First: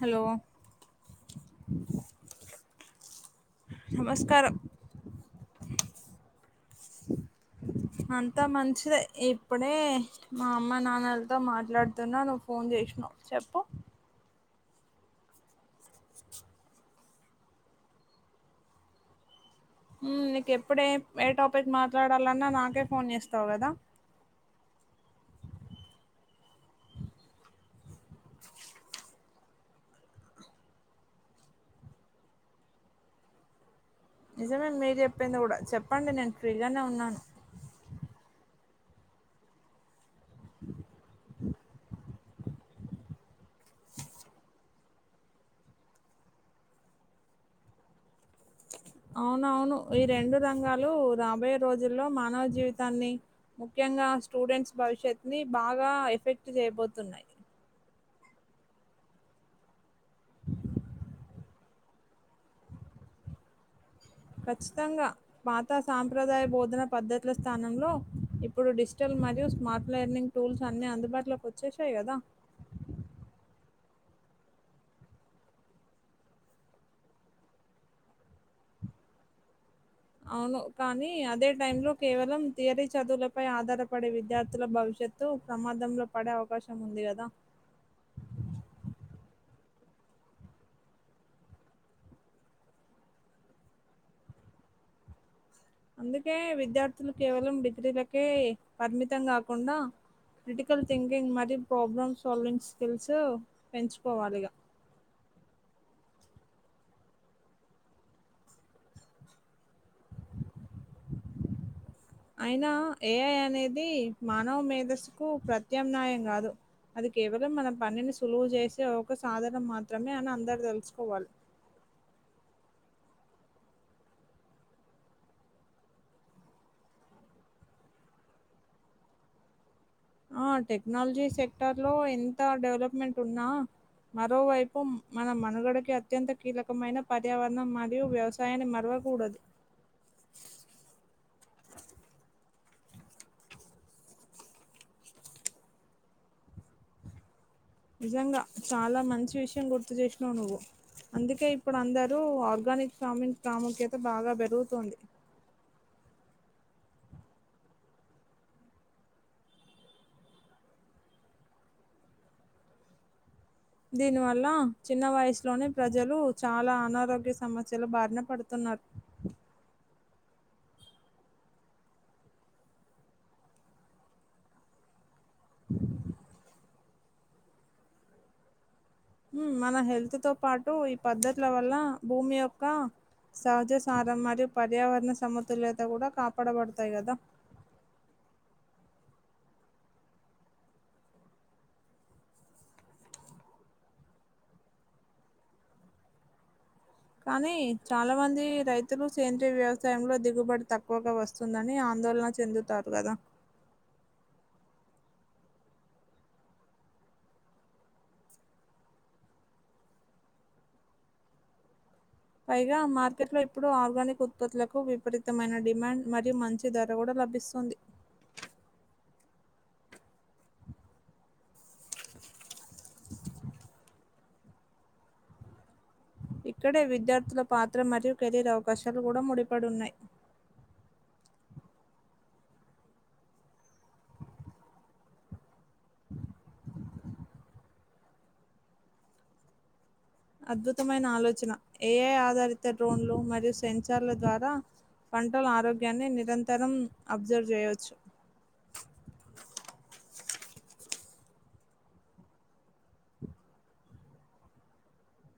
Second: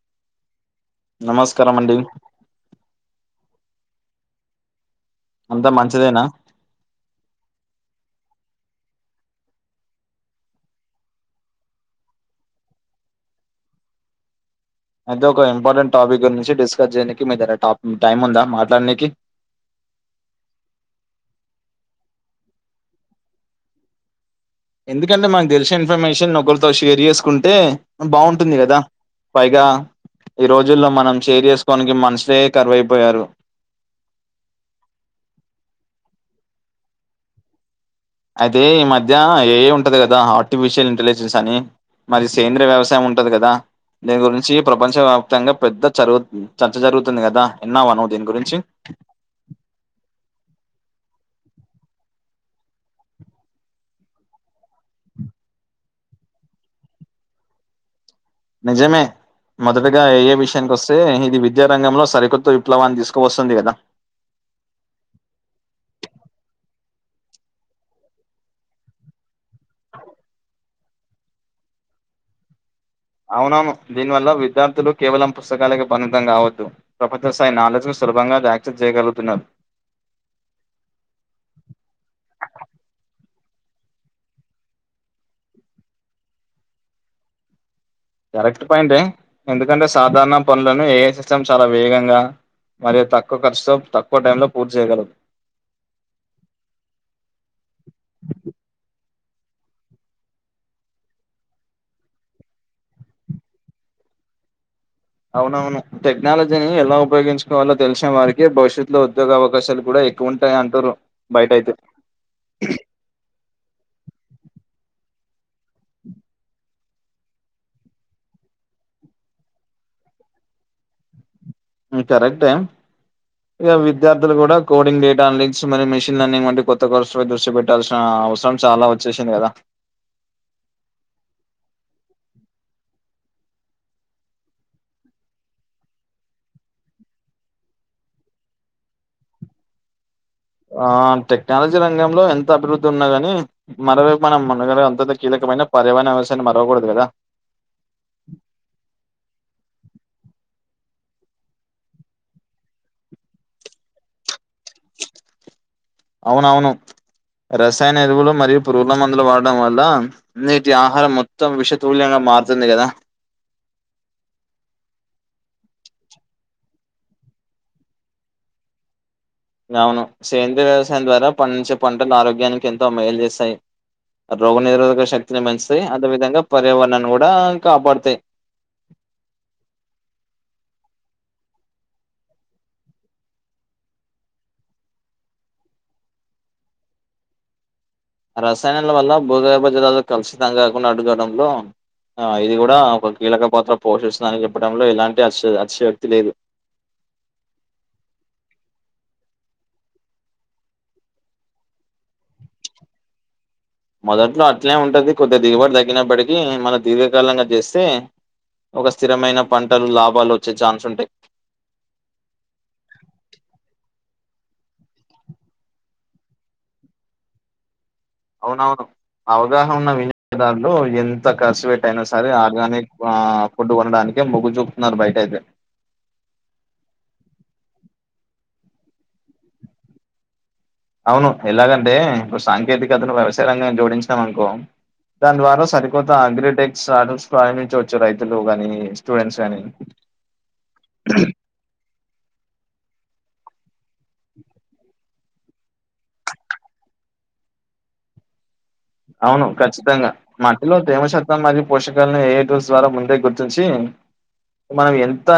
Hello నమస్కారమండి నమస్కారం అంతా మంచిదేనా అంతా మంచిదే ఇప్పుడే మా అమ్మ నాన్నలతో మాట్లాడుతున్నా నువ్వు ఫోన్ చేసినావు చెప్పు అయితే ఒక ఇంపార్టెంట్ టాపిక్ గురించి డిస్కస్ చేయడానికి మీ దగ్గర ట టైమ్ ఉందా మాట్లాడనీకి ఉమ్ నీకు ఎప్పుడ ఏ ఏ టాపిక్ మాట్లాడాలన్నా నాకే ఫోన్ చేస్తావు కదా ఎందుకంటే మాకు తెలిసిన ఇన్ఫర్మేషన్ ఒకల్తో షేర్ చేసుకుంటే బాగుంటుంది గదా పైగా ఈ రోజుల్లో మనం చేర్ చేసుకోడానికి మనుషులే కరువైపోయారు. నిజమే మీరు చెప్పింది గూడా చెప్పండి నేను ఫ్రీగానే ఉన్నాను. అది ఈ మధ్య ఏఐ ఉంటది కదా ఆర్టిఫిషియల్ ఇంటెలిజెన్స్ అని మరి సేంద్రీయ వ్యవసాయం ఉంటది గదా దీని గురించి ప్రపంచ వ్యాప్తంగా పెద్ద చరుగు చర్చ జరుగుతుంది కదా ఇన్నావా దీని గురించి అవునవును ఈ రెండు రంగాలు రాబోయే రోజుల్లో మానవ జీవితాన్ని ముఖ్యంగా స్టూడెంట్స్ భవిష్యత్తు ని బాగా ఎఫెక్ట్ చే చేబోతున్నాయి [inaudible] నిజమే మొదటగా ఏఐ విషయానికి వస్తే ఇది వి విద్యారంగంలో సరికొత్త విప్లవాన్ని తీసుకు వస్తుంది గదా ఖచ్చితంగా పాత సాంప్రదాయ బోధన పద్ధతుల స్థానంలో ఇప్పుడు డిజిటల్ మరియు స్మార్ట్ లెర్నింగ్ టూల్స్ అన్ని అందుబాటులోకి వచ్చేసాయి గదా [inaudible] అవునవును దీనివల్ల విద్యార్థులు కేవలం పుస్తకాలకే పరిమితం కావద్దు ప్రపంచ స్థాయి నాలెడ్జ్ సులభంగా యాక్సెస్ చేయగలుగుతున్నారు. అవును కానీ అదే టై లో కేవలం తియరీ చదువులపై ఆధారపడే విద్యార్థుల భవి ష్యత్తు ప్రమాదంలో పడే అవకాశం ఉంది గదా [inaudible] కరెక్ట్ పాయింటే ఎందుకంటే సాధారణ పనులను ఏఐ సిస్టమ్ చాలా వేగంగా మరి తక్కువ ఖర్చుతో తక్కువ టైం లో పూర్తి చేయగలదు. అందుకే విద్యార్థులు కేవలం డిగ్రీలకే పరిమితం గాకుండా క్రిటికల్ థింకింగ్ మరియు ప్రాబ్లమ్ సాల్వింగ్ స్కిల్స్ పెంచుకోవాలి ఇగా అవునవును టెక్నాలజీని ఎలా ఉపయోగించుకోవాలో తెలిసిన వారికి భవిష్యత్తులో ఉద్యోగ అవకాశాలు గూడా ఎక్కువ ఉంటాయి అంటురు బయట అయితే ది మానవ మేధస్సుకు ప్రత్యామ్నాయం గాదు అది కేవలం మన పనిని సులువు చేసే ఒక సాధనం మాత్రమే అని అందరు దెలుసుకోవాలి. ఉమ్ కరెక్టే ఇగ విద్యార్థులు కూడా కోడింగ్ డేటా అ లింగ్క్స్ మరియు మెషిన్ లర్నింగ్ వంటి కొత్త కోర్సు మీద దృష్టి పెట్టాల్సిన అవసరం చాలా వచ్చేసింది గదా ఆ టెక్నాలజీ సెక్టర్ లో ఎంత డెవలప్మెంట్ ఉన్నా మరోవైపు మన మనుగడకి అత్యంత కీలకమైన పర్యావరణం మరియు వ్యవసాయాన్ని మరవ కూడదు [inaudible] ఆ టెక్నాలజీ రంగంలో ఎంత అభివృద్ధి ఉన్నా గాని మరోవైపు మనం మనుగడ అంత కీలక మైన పర్యావరణ అవశాన్ని మరవకూడదు గదా నిజంగా చాలా మంచి విషయం గుర్తు చేసినావు నువ్వు. అందుకే ఇప్పుడు అందరూ ఆర్గానిక్ ఫార్మింగ్ ప్రాముఖ్యత బాగా బెరుగుతోంది. అవునవును రసాయన ఎరువులు మరియు పురుగుల మందులు వాడడం వల్ల నేటి ఆహారం మొత్తం విషతుల్యంగా మారుతుంది కదా దీని వల్ల చిన్న వయసులోనే ప్రజలు చాలా అనారోగ్య సమస్యలు బారిన పడుతున్నారు ఉ [unintelligible] అవును సేంద్రయ వ్యవసాయం ద్వారా పండించే పంటలు ఆరోగ్యానికి ఎంతో మేలు చేస్తాయి రోగ నిరోధక శక్తి పేంచుతాయి అదేవిధంగా పర్యావరణన్ని కూడా కాపాడతాయి ఉం మన హెల్త్ తో పాటు ఈ పద్ధతుల వల్ల భూమి యొక్క సహజ సారం మరియు పర్యావరణ సమతుల్యత కూడా కాపాడబడతాయి కదా రసాయనాల వల్ల భూగర్భ జలాలు కలుషితం కాకుండా అడ్డుకోవడంలో ఆ ఇది కూడా ఒక కీలక పాత్ర పోషిస్తుందని చెప్పడంలో ఎలాంటి అ అతి అతిశయోక్తి లేదు కానీ చాలా మంది రైతులు సేంద్రీయ వ్యవసాయంలో దిగుబడి తక్కువగా వస్తుందని ఆ ఆందోళన చెందుతారుగదా మొదట్లో అట్లే ఉంటది కొద్ది దిగుబడి తగ్గనప్పటికీ మనం దీర్ఘకాలంగా చేస్తే ఒక స్థిరమైన పంటలు లాభాలు వచ్చే ఛాన్స్ ఉంటాయి పైగా మార్కెట్ లో ఇప్పుడు ఆర్గానిక్ ఉత్పత్తులకు విపరీతమైన డిమాండ్ మరియు మంచి ధర కూడా లభిస్తుంది అవునవును అవగాహన ఉన్న వినియోదారులు ఎంత ఖర్చు పెట్టయినా సరే ఆర్గానిక్ ఆ ఫుడ్ కొనడానికి కే మొగ్గు జుపుతున్నరు బయట అయితే ఇక్కడే విద్యార్థుల పాత్ర మరియు కెరీర్ అవకాశాలు కూడా ముడిపడున్నాయి అవును ఎలాగంటే ఇప్పుడు సాంకేతికతను వ్యవసాయ రంగానికి జోడించినాం అనుకో దాని ద్వారా సరికొత్త అగ్రిటెక్ స్టార్టప్స్ ప్రారంభించవచ్చు రైతులు గాని స్టూడెంట్స్ గాని అద్భుతమైన ఆలోచన ఏఐ ఆధారిత డ్రోన్లు మరియు సెన్సర్ల ద్వారా పంటలు ఆరోగ్యాన్ని నిరంతరం అబ్జర్వ్ చేయవచ్చు ప్రేమ చతం మరియు పోషకాలని ఏ ఐ టూల్స్ ద్వారా ముందే గుర్తించి మనం ఎంత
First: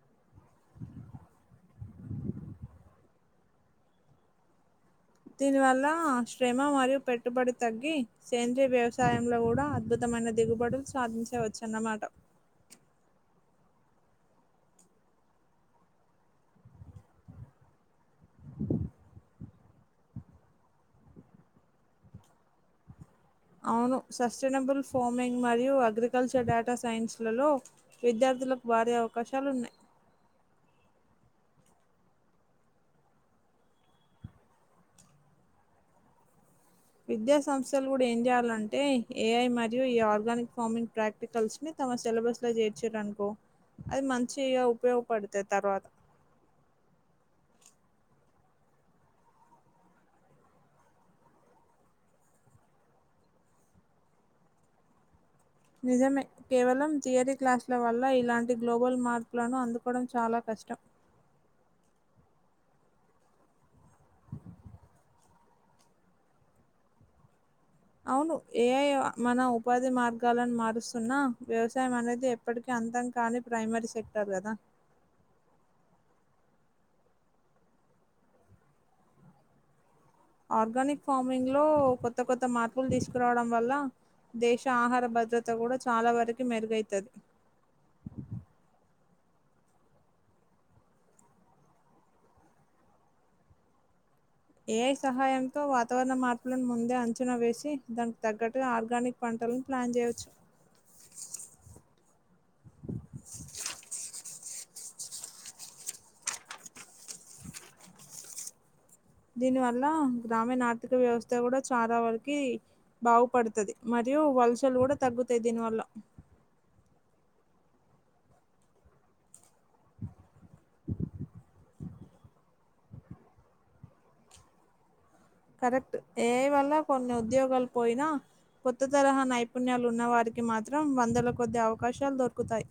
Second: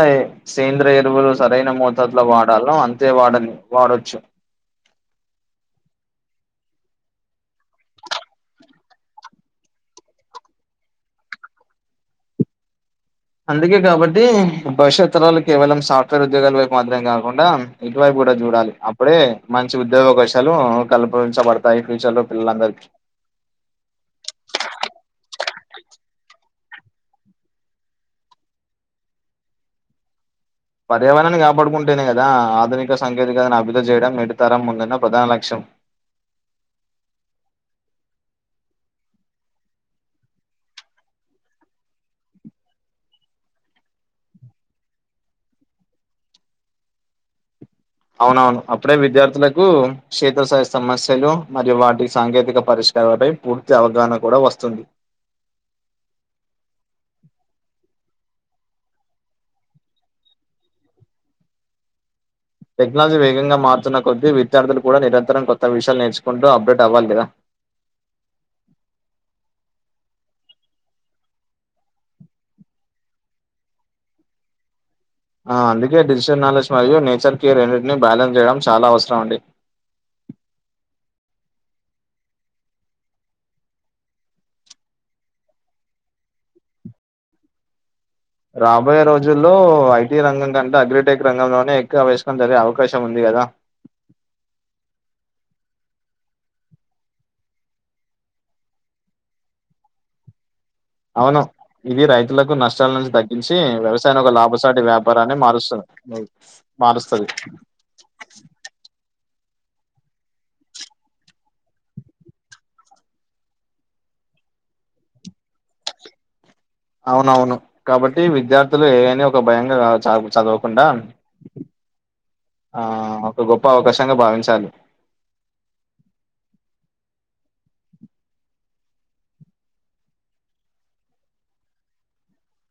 సేంద్రియ ఎరువులు సరైన మోతాదులో వాడాల్ నో అంతే వాడలి వాడొచ్చు దీని వల్ల శ్రమ మరియు పెట్టుబడి తగ్గి సేంద్రీయ వ్యవసాయంలో కూడా అద్భుతం మైన దిగుబడులు సాధించవచ్చు అన్నమాట అందుకే కాబట్టి భవిష్యత్ తరాలు కేవలం సాఫ్ట్వేర్ ఉద్యోగాల వైపు మాత్రమే కాకుండా ఇటువైపు కూడ చూడాలి అప్పుడే మంచి ఉద్యోగ అవ కాశాలు కల్పించబడతాయి ఫ్యూచర్ లో పిల్ల లందరికి అవును సస్టైనబుల్ ఫార్మింగ్ మరియు అగ్రికల్చర్ డేటా సైన్స్లలో విద్యార్ధి లకు భారీ అవకాశాలు ఉన్నాయి పర్యావరణాన్ని కాపాడుకుంటేనే కదా ఆధునిక సాంకేతికతను అభివృద్ధి చేయడం నేటితరం ముందన్న ప్రధాన లక్ష్యం విద్యా సంస్థలు కూడా ఏం చేయాలంటే ఏఐ మరియు ఈ ఆర్గానిక్ ఫార్మింగ్ ప్రాక్టికల్స్ ని తమ సిలబస్ లో చేర్చారనుకో అది మంచిగా ఉపయోగపడుతది తర్వాత అవునవును అప్పుడే విద్యార్థులకు క్షేత్ర స్థాయి సమస్యలు మరియు వాటి సాంకేతిక పరి లపై పూర్తి అవగాహన కూడా వస్తుంది నిజమే కేవలం థియరీ క్లాస్ల వల్ల ఇలాంటి గ్లోబల్ మార్కులను అందుకోవడం చాలా క కష్టం టెక్నాలజీ వేగంగా మారుతున్న కొద్ది విద్యార్థులు కూడా నిర నిరంతరం కొత్త విషయాలు నేర్చుకుంటూ అప్డేట్వ్వాలి కదా అవును ఏఐ మన ఉపాధి మార్గాలను మారుస్తున్నా వ్యవసాయం అనేది ఎప్పటికీ అంతం కాని ప్రైమరీ సెక్టర్ కదా ఆ అందుకే డిజిటల్ నాలెడ్జ్ మరియు నేచర్ కేర్ రెండిటిని బ్యాలెన్స్ చేయడం చాలా అవసరం అండి ఆర్గానిక్ ఫార్మింగ్ లో కొత్త కొత్త మార్పులు తీసుకురావడం వల్ల దేశ ఆహార భద్రత కూడా చాలా వరకు మెరుగైతది రాబోయే రోజుల్లో ఐ టీ రంగం కంటే అగ్రిటెక్ రంగంలోనే ఎక్కువ [unintelligible] జరిగే అవకాశం ఉంది కదా ఏ ఐ సహాయంతో వాతావరణ మార్పులను ముందే అంచనా వేసి దానికి తగ్గట్టుగా ఆర్గానిక్ పం టాలని ప్లాన్ చేయొచ్చు అవును ఇది రైతులకు నష్టాల నుంచి తగ్గించి వ్యవసాయాన్ని ఒక లాభసాటి వ్యాపారాన్ని మారుస్తుంది మారుస్తది దీని వల్ల గ్రామీణ ఆర్థిక వ్యవస్థ కూడా చాలా వరకి బాగుపడుతది మరి రియూ వలసలు కూడా తగ్గుతాయి దీని వల్ల అవునవును కాబట్టి విద్యార్థులు ఏవైనా ఒక భయంగా [unintelligible] చదవకుండా ఆ ఒక గొప్ప అవకాశంగా భావించాలి కరెక్ట్ ఏ ఐ వల్ల కొన్ని ఉద్యోగాలు పోయినా కొత్త తరహా నైపుణ్యాలు ఉన్నవారికి మాత్రం వందల కొద్దీ అవకాశాలు దొరుకుతాయి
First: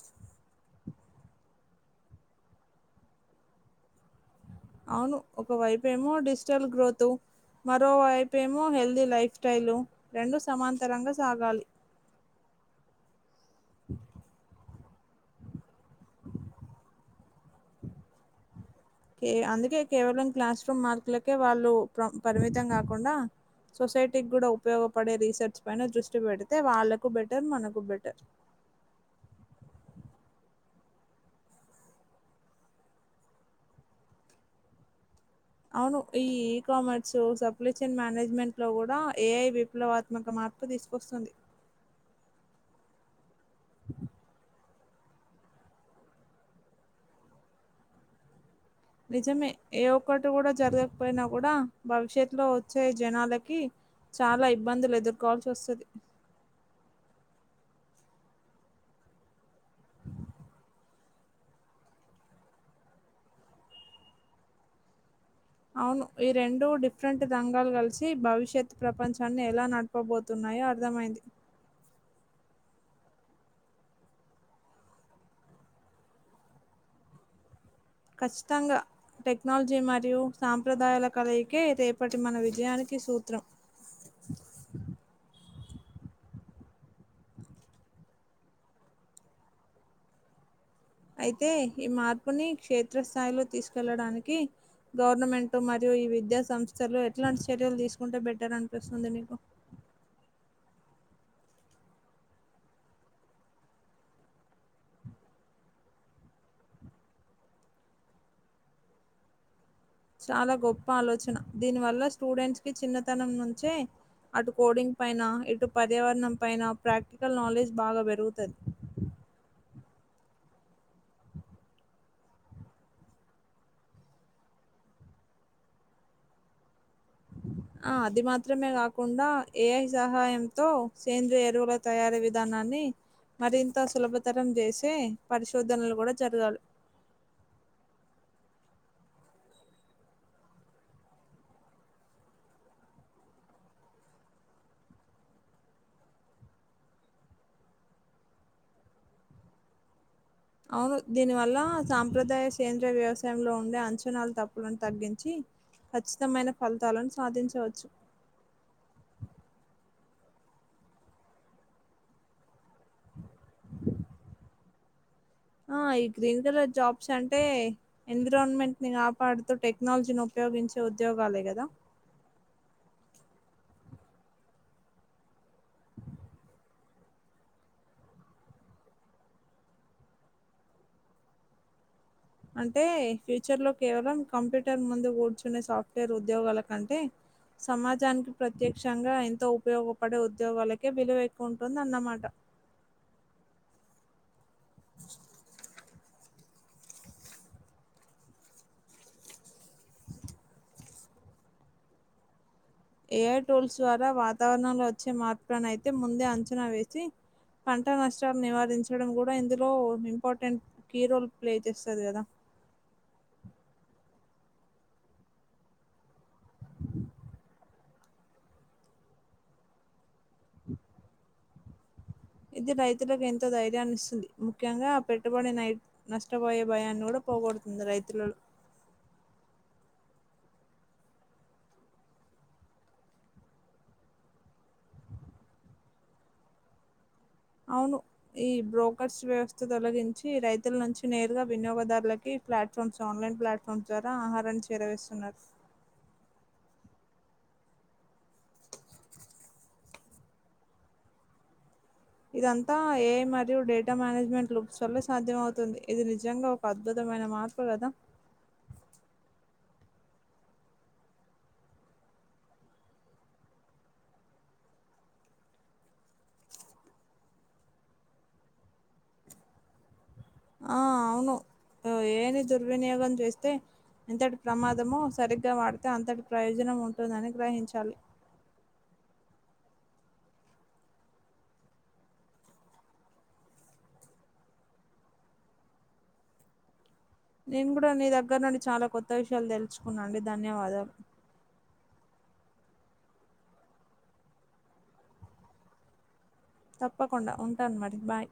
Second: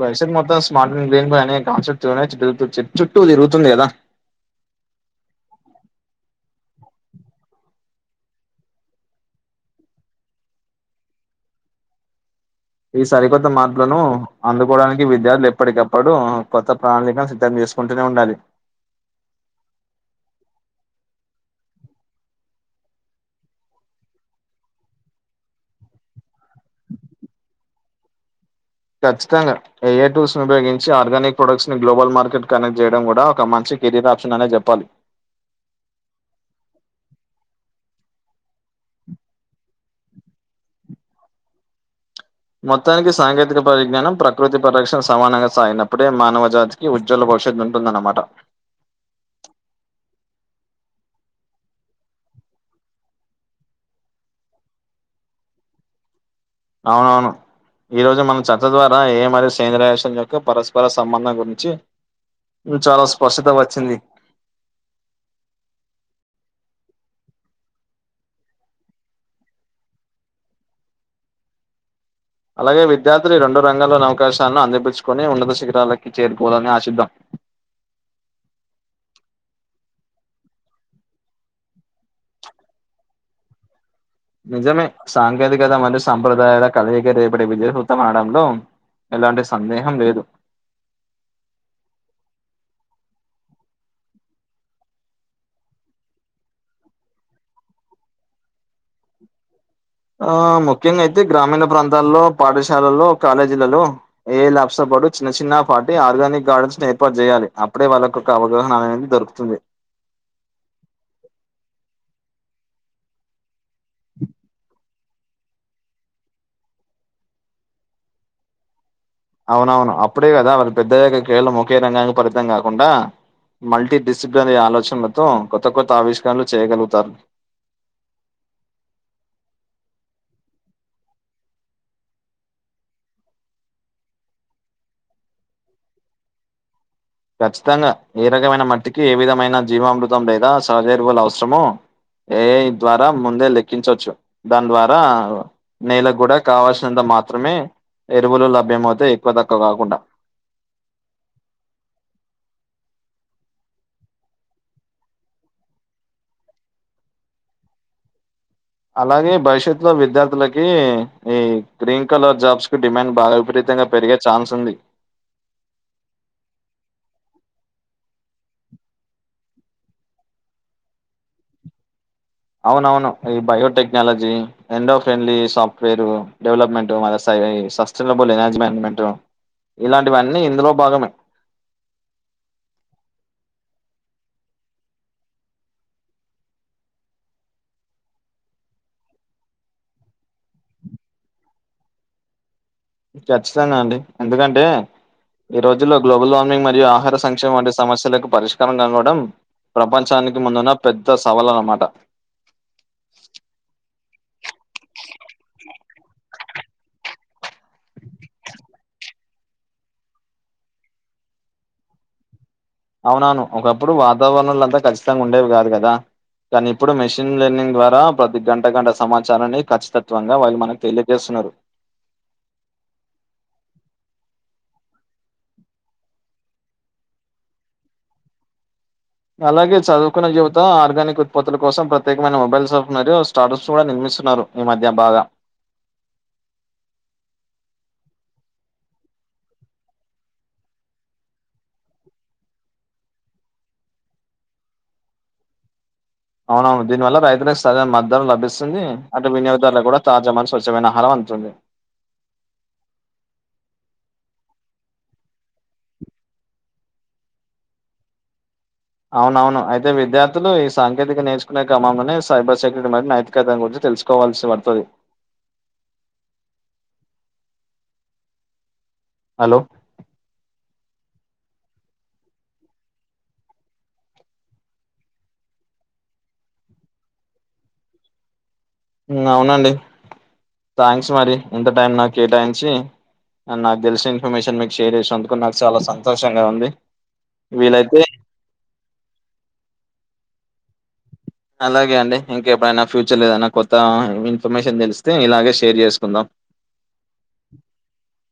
బైసెట్ మొత్తం స్మార్ట్ అండ్ గ్రీన్ బై అనే కాన్సెప్ట్ [unintelligible] చుట్టూ తిరుగుతుంది కదా అవును ఒక వైపు ఏమో డిజిటల్ గ్రోతు మరోవైపు ఏమో హెల్తీ లైఫ్ స్టైల్ రెండూ సమాంతరంగా సాగాలి ఈ సరికొత్త మాటలను అందుకోవడాని కి విద్యార్థులు ఎప్పటికప్పుడు కొత్త ప్రణాళికను సిద్ధం చేసుకుంటూనే ఉండాలి కే అందుకే కేవలం క్లాస్ రూమ్ మార్కులకే వాళ్ళు ప్ర పరిమితం కాకుండా సొసైటీకి కూడా ఉపయోగపడే రీసెర్చ్ పైన దృష్టి పెడితే వాళ్ళకూ బెటర్ మనకు బెటర్ ఖచ్చితంగా ఏ ఐ టూర్స్ ని ఉపయోగించి ఆర్గానిక్ ప్రొడక్ట్స్ ని గ్లోబల్ మార్కెట్ కనెక్ట్ చేయడం కూడా ఒక మంచి కెరీర్ ఆప్షన్ అనే చెప్పాలి అవును ఈ ఈ కామర్స్ సప్లైచన్ మేనేజ్మెంట్ లో కూడా ఏ ఐ విప్లవాత్మక మా మార్పు తీసుకొస్తుంది మొత్తానికి సాంకేతిక పరిజ్ఞానం ప్రకృతి పరిరక్షణ సమానంగా సాగినప్పుడే మానవజాతికి ఉజ్వల భవిష్యత్తు ఉంటుందన్నమాట నిజమే ఏ ఒక్కటి కూడా జరగకపోయినా కూడా భవిష్యత్లో వచ్చే జనాలకి చాలా ఇబ్బందులు ఎదుర్కోవాల్సి వస్తది అవునవును ఈ రోజు మన చెత్త ద్వారా ఏ మరియు సేంద్ర వ్యవస్థ యొక్క పరస్పర సంబంధం గురించి చాలా స్పష్టత వచ్చింది అవును ఈ రెండు డిఫరెంట్ రంగాలు కలిసి భవిష్యత్ ప్రపంచాన్ని ఎలా నడపబోతున్నా యో అర్థమైంది అలాగే విద్యార్థులు రొండు రంగాల్లోని అవకాశాలను అందిపించుకొని ఉన్నత శిఖరాలకి చేరుకోదని ఆశిద్దం కచ్చితంగా టెక్నాలజీ మరియు సాంప్రదాయాల కలయికే రేపటి మన విజయానికి సూత్రం నిజమే సాంకేతికత మరియు సాంప్రదాయ కలయిక రేపటి విజయసూత్రం అనడంలో ఎలాంటి సందేహం లేదు అయితే ఈ మార్పుని క్షేత్రస్థాయిలో తీసుకెళ్లడానికి గవర్నమెంట్ మరియు ఈ విద్యా సంస్థలు ఎట్లాంటి చర్యలు తీసుకుంటే బెటర్ అనిపిస్తుంది మీకు ఆ ముఖ్యంగా అయితే గ్రామీణ ప్రాంతాల్లో పాఠశాలలో కాలేజీలలో ఏ ల్యాబ్స్టాప్ డు చిన్న చిన్న పాటి ఆర్గానిక్ గార్డెన్స్ ను ఏర్పాటు చేయాలి అప్పుడే వాళ్ళకొక అవగాహన అనేది దొరుకుతుంది చాలా ఈ చిన్నతనం నుంచే అటు కోడింగ్ పైన ఇటు పర్యావరణం పైన ప్రాక్టికల్ నాలెడ్జ్ బాగా పెరుగుతుంది అవునవును అప్పుడే కదా వాళ్ళ పెద్ద దయ్యాక కేవలం ఒకే రంగానికి పరిమితం కాకుండా మల్టీ డిస్సిప్లినరీ ఆలోచనలతో కొత్త కొత్త ఆవిష్కరణలు చేయగలుగుతారు ఆ అది మాత్రమే కాకుండా ఏఐ సహాయంతో సేంద్రీయ ఎరువుల తయారీ విధానాన్ని మరింత సులభతరం చేసి పరిశోధనలు కూడా జరగాలి ఖచ్చితంగా ఏ రకమైన మట్టికి ఏ విధమైన జీవామృతం లేదా సహజరువుల అవసరము ఏఐ ద్వారా ముందే లెక్కించవచ్చు దాని ద్వారా నేలకు కూడా కావాల్సినంత మాత్రమే ఎరువులు లభ్యమవుతే ఎక్కువ తక్కువ కాకుండా అవును దీని వల్ల సాంప్రదాయ సేంద్రయ వ్యవసాయంలో ఉండే అంచనలు తప్పులను తగ్గించి ఖచ్చితమైన ఫలితాలను సాధించవచ్చు అలాగే భవిష్యత్ లో విద్యార్థులకి ఈ గ్రీన్ కలర్ జాబ్స్ కి డిమాండ్ బాగా విపరీత గా పెరిగే ఛాన్స్ ఉంది ఆ ఈ గ్రీన్ కలర్ జాబ్స్ అంటే ఎన్విరాన్మెంట్ ని కాపాడుతూ టెక్నాలజీని ఉపయోగించేవచ్చ ఉద్యోగాలే కదా అవున అవును ఈ బయోటెక్నాలజీ ఎండో ఫ్రెండ్లీ సాఫ్ట్వేరు డెవలప్మెంట్ మన సై సస్టనబుల్ ఎనజీ మజమెంట్ ఇలాంటివన్నీ ఇందులో భాగమే అంటే ఫ్యూచర్ లో కేవలం కంప్యూటర్ ముందు కూర్చునే సాఫ్ట్వేర్ ఉద్యోగాల కంటే సమాజానికి ప్రత్యక్షంగా ఎంతో ఉపయోగపడే ఉద్యోగాలకే విలువ ఎక్కువ ఉంటుంద అన్నమాట ఖచ్చితంగా అండి ఎందుకంటే ఈ రోజుల్లో గ్లోబల్ వార్మింగ్ మరియు ఆహార సంక్షేమ వంటి సమస్యలకు పరిష్కారం కానివడం ప్రపంచానికి ముందున్న పెద్ద సవాలున్నమాట ఏఐ టూల్స్ ద్వారా వాతావరణంలో వచ్చే మార్పులలను అయితే ముందే అంచనా వేసి పంట నష్టాలు నివారించడం కూడా ఇందులో ఇంపార్టెంట్ కీ రోల్ ప్లే చేస్తుంది కదా వాతావరణాలు అంతా ఖచ్చితంగా ఉండేవి కాదు కదా కానీ ఇప్పుడు మెషన్ లెర్నింగ్ ద్వారా ప్రతి గంట గంట సమాచారాన్ని ఖచ్చితత్వంగా వాళ్ళు మనకి తెలియజేస్తున్నారు ఇది రైతులకు ఎంతో ధైర్యాన్ని ఇస్తుంది ముఖ్యంగా ఆ పెట్టుబడి న నష్టపోయే భయాన్ని కూడా పోగోడుతుంది రైతులు అలాగే చదువుకున్న జీవితం ఆర్గానిక్ ఉత్పత్తుల కోసం ప్రత్యేకమైన మొబైల్స్న్నారు స్టార్టప్స్ కూడా నిర్ స్తున్నారు ఈ మధ్య బాగా అవును ఈ బ్రోకర్స్ వ్యవస్థ తొలగించి రైతుల నుంచి నేరుగా వినియోగదారులకి ప్లాట్ఫామ్స్ ఆన్లైన్ ప్లాట్ఫామ్స్ ద్వారా ఆహారా చేరవేస్తున్నారు అవునవును దీనివల్ల రైతులకు సరైన మద్దరం లభిస్తుంది అటు వినియోగదారులకు కూడా తాజామని స్వచ్ఛమైన ఆహారం అందుతుంది ఇదంతా ఏఐ మరియు డేటా మేనేజ్మెంట్ లుప్స్ వల్ సాధ్యం అవుతుంది ఇది నిజంగా ఒక అద్భుతం మైన మార్పు కదా అవున అవును అయితే విద్యార్థులు ఈ సాంకేతిక నేర్చుకునే క్రమంలోనే సైబర్ సెక్యూరిటీ మరి నైతికత గురి తెలుసుకోవాల్సి పడుతుంది హలో ఆ అవును ఏఐ దుర్వినియోగం చేస్తే ఇంతటి ప్రమాదము సరిగ్గా వాడితే అంతటి ప్రయోజనం ఉంటుందని గ్రహించాలి అవునండి థ్యాంక్స్ మరి ఇంత టైం నాకు కేటాయించి నాకు తెలిసిన ఇన్ఫర్మేషన్ మీకు షేర్ చేసిన అందుకు నాకు చాలా సంతోషంగా ఉంది నేను కూడా వీలైతే నీ దగ్గర నుండి చాలా కొత్త విషయాలు తెలుసుకున్నాండి ధన్యవాదాలు అలాగే అండి ఇంకెప్పుడైనా ఫ్యూచర్ లో ఏదైనా కొత్త ఇన్ఫర్మేషన్ తెలిస్తే ఇలాగే షేర్ చేసుకుందాం తప్పకుండా ఉంటాను మరి బాయ్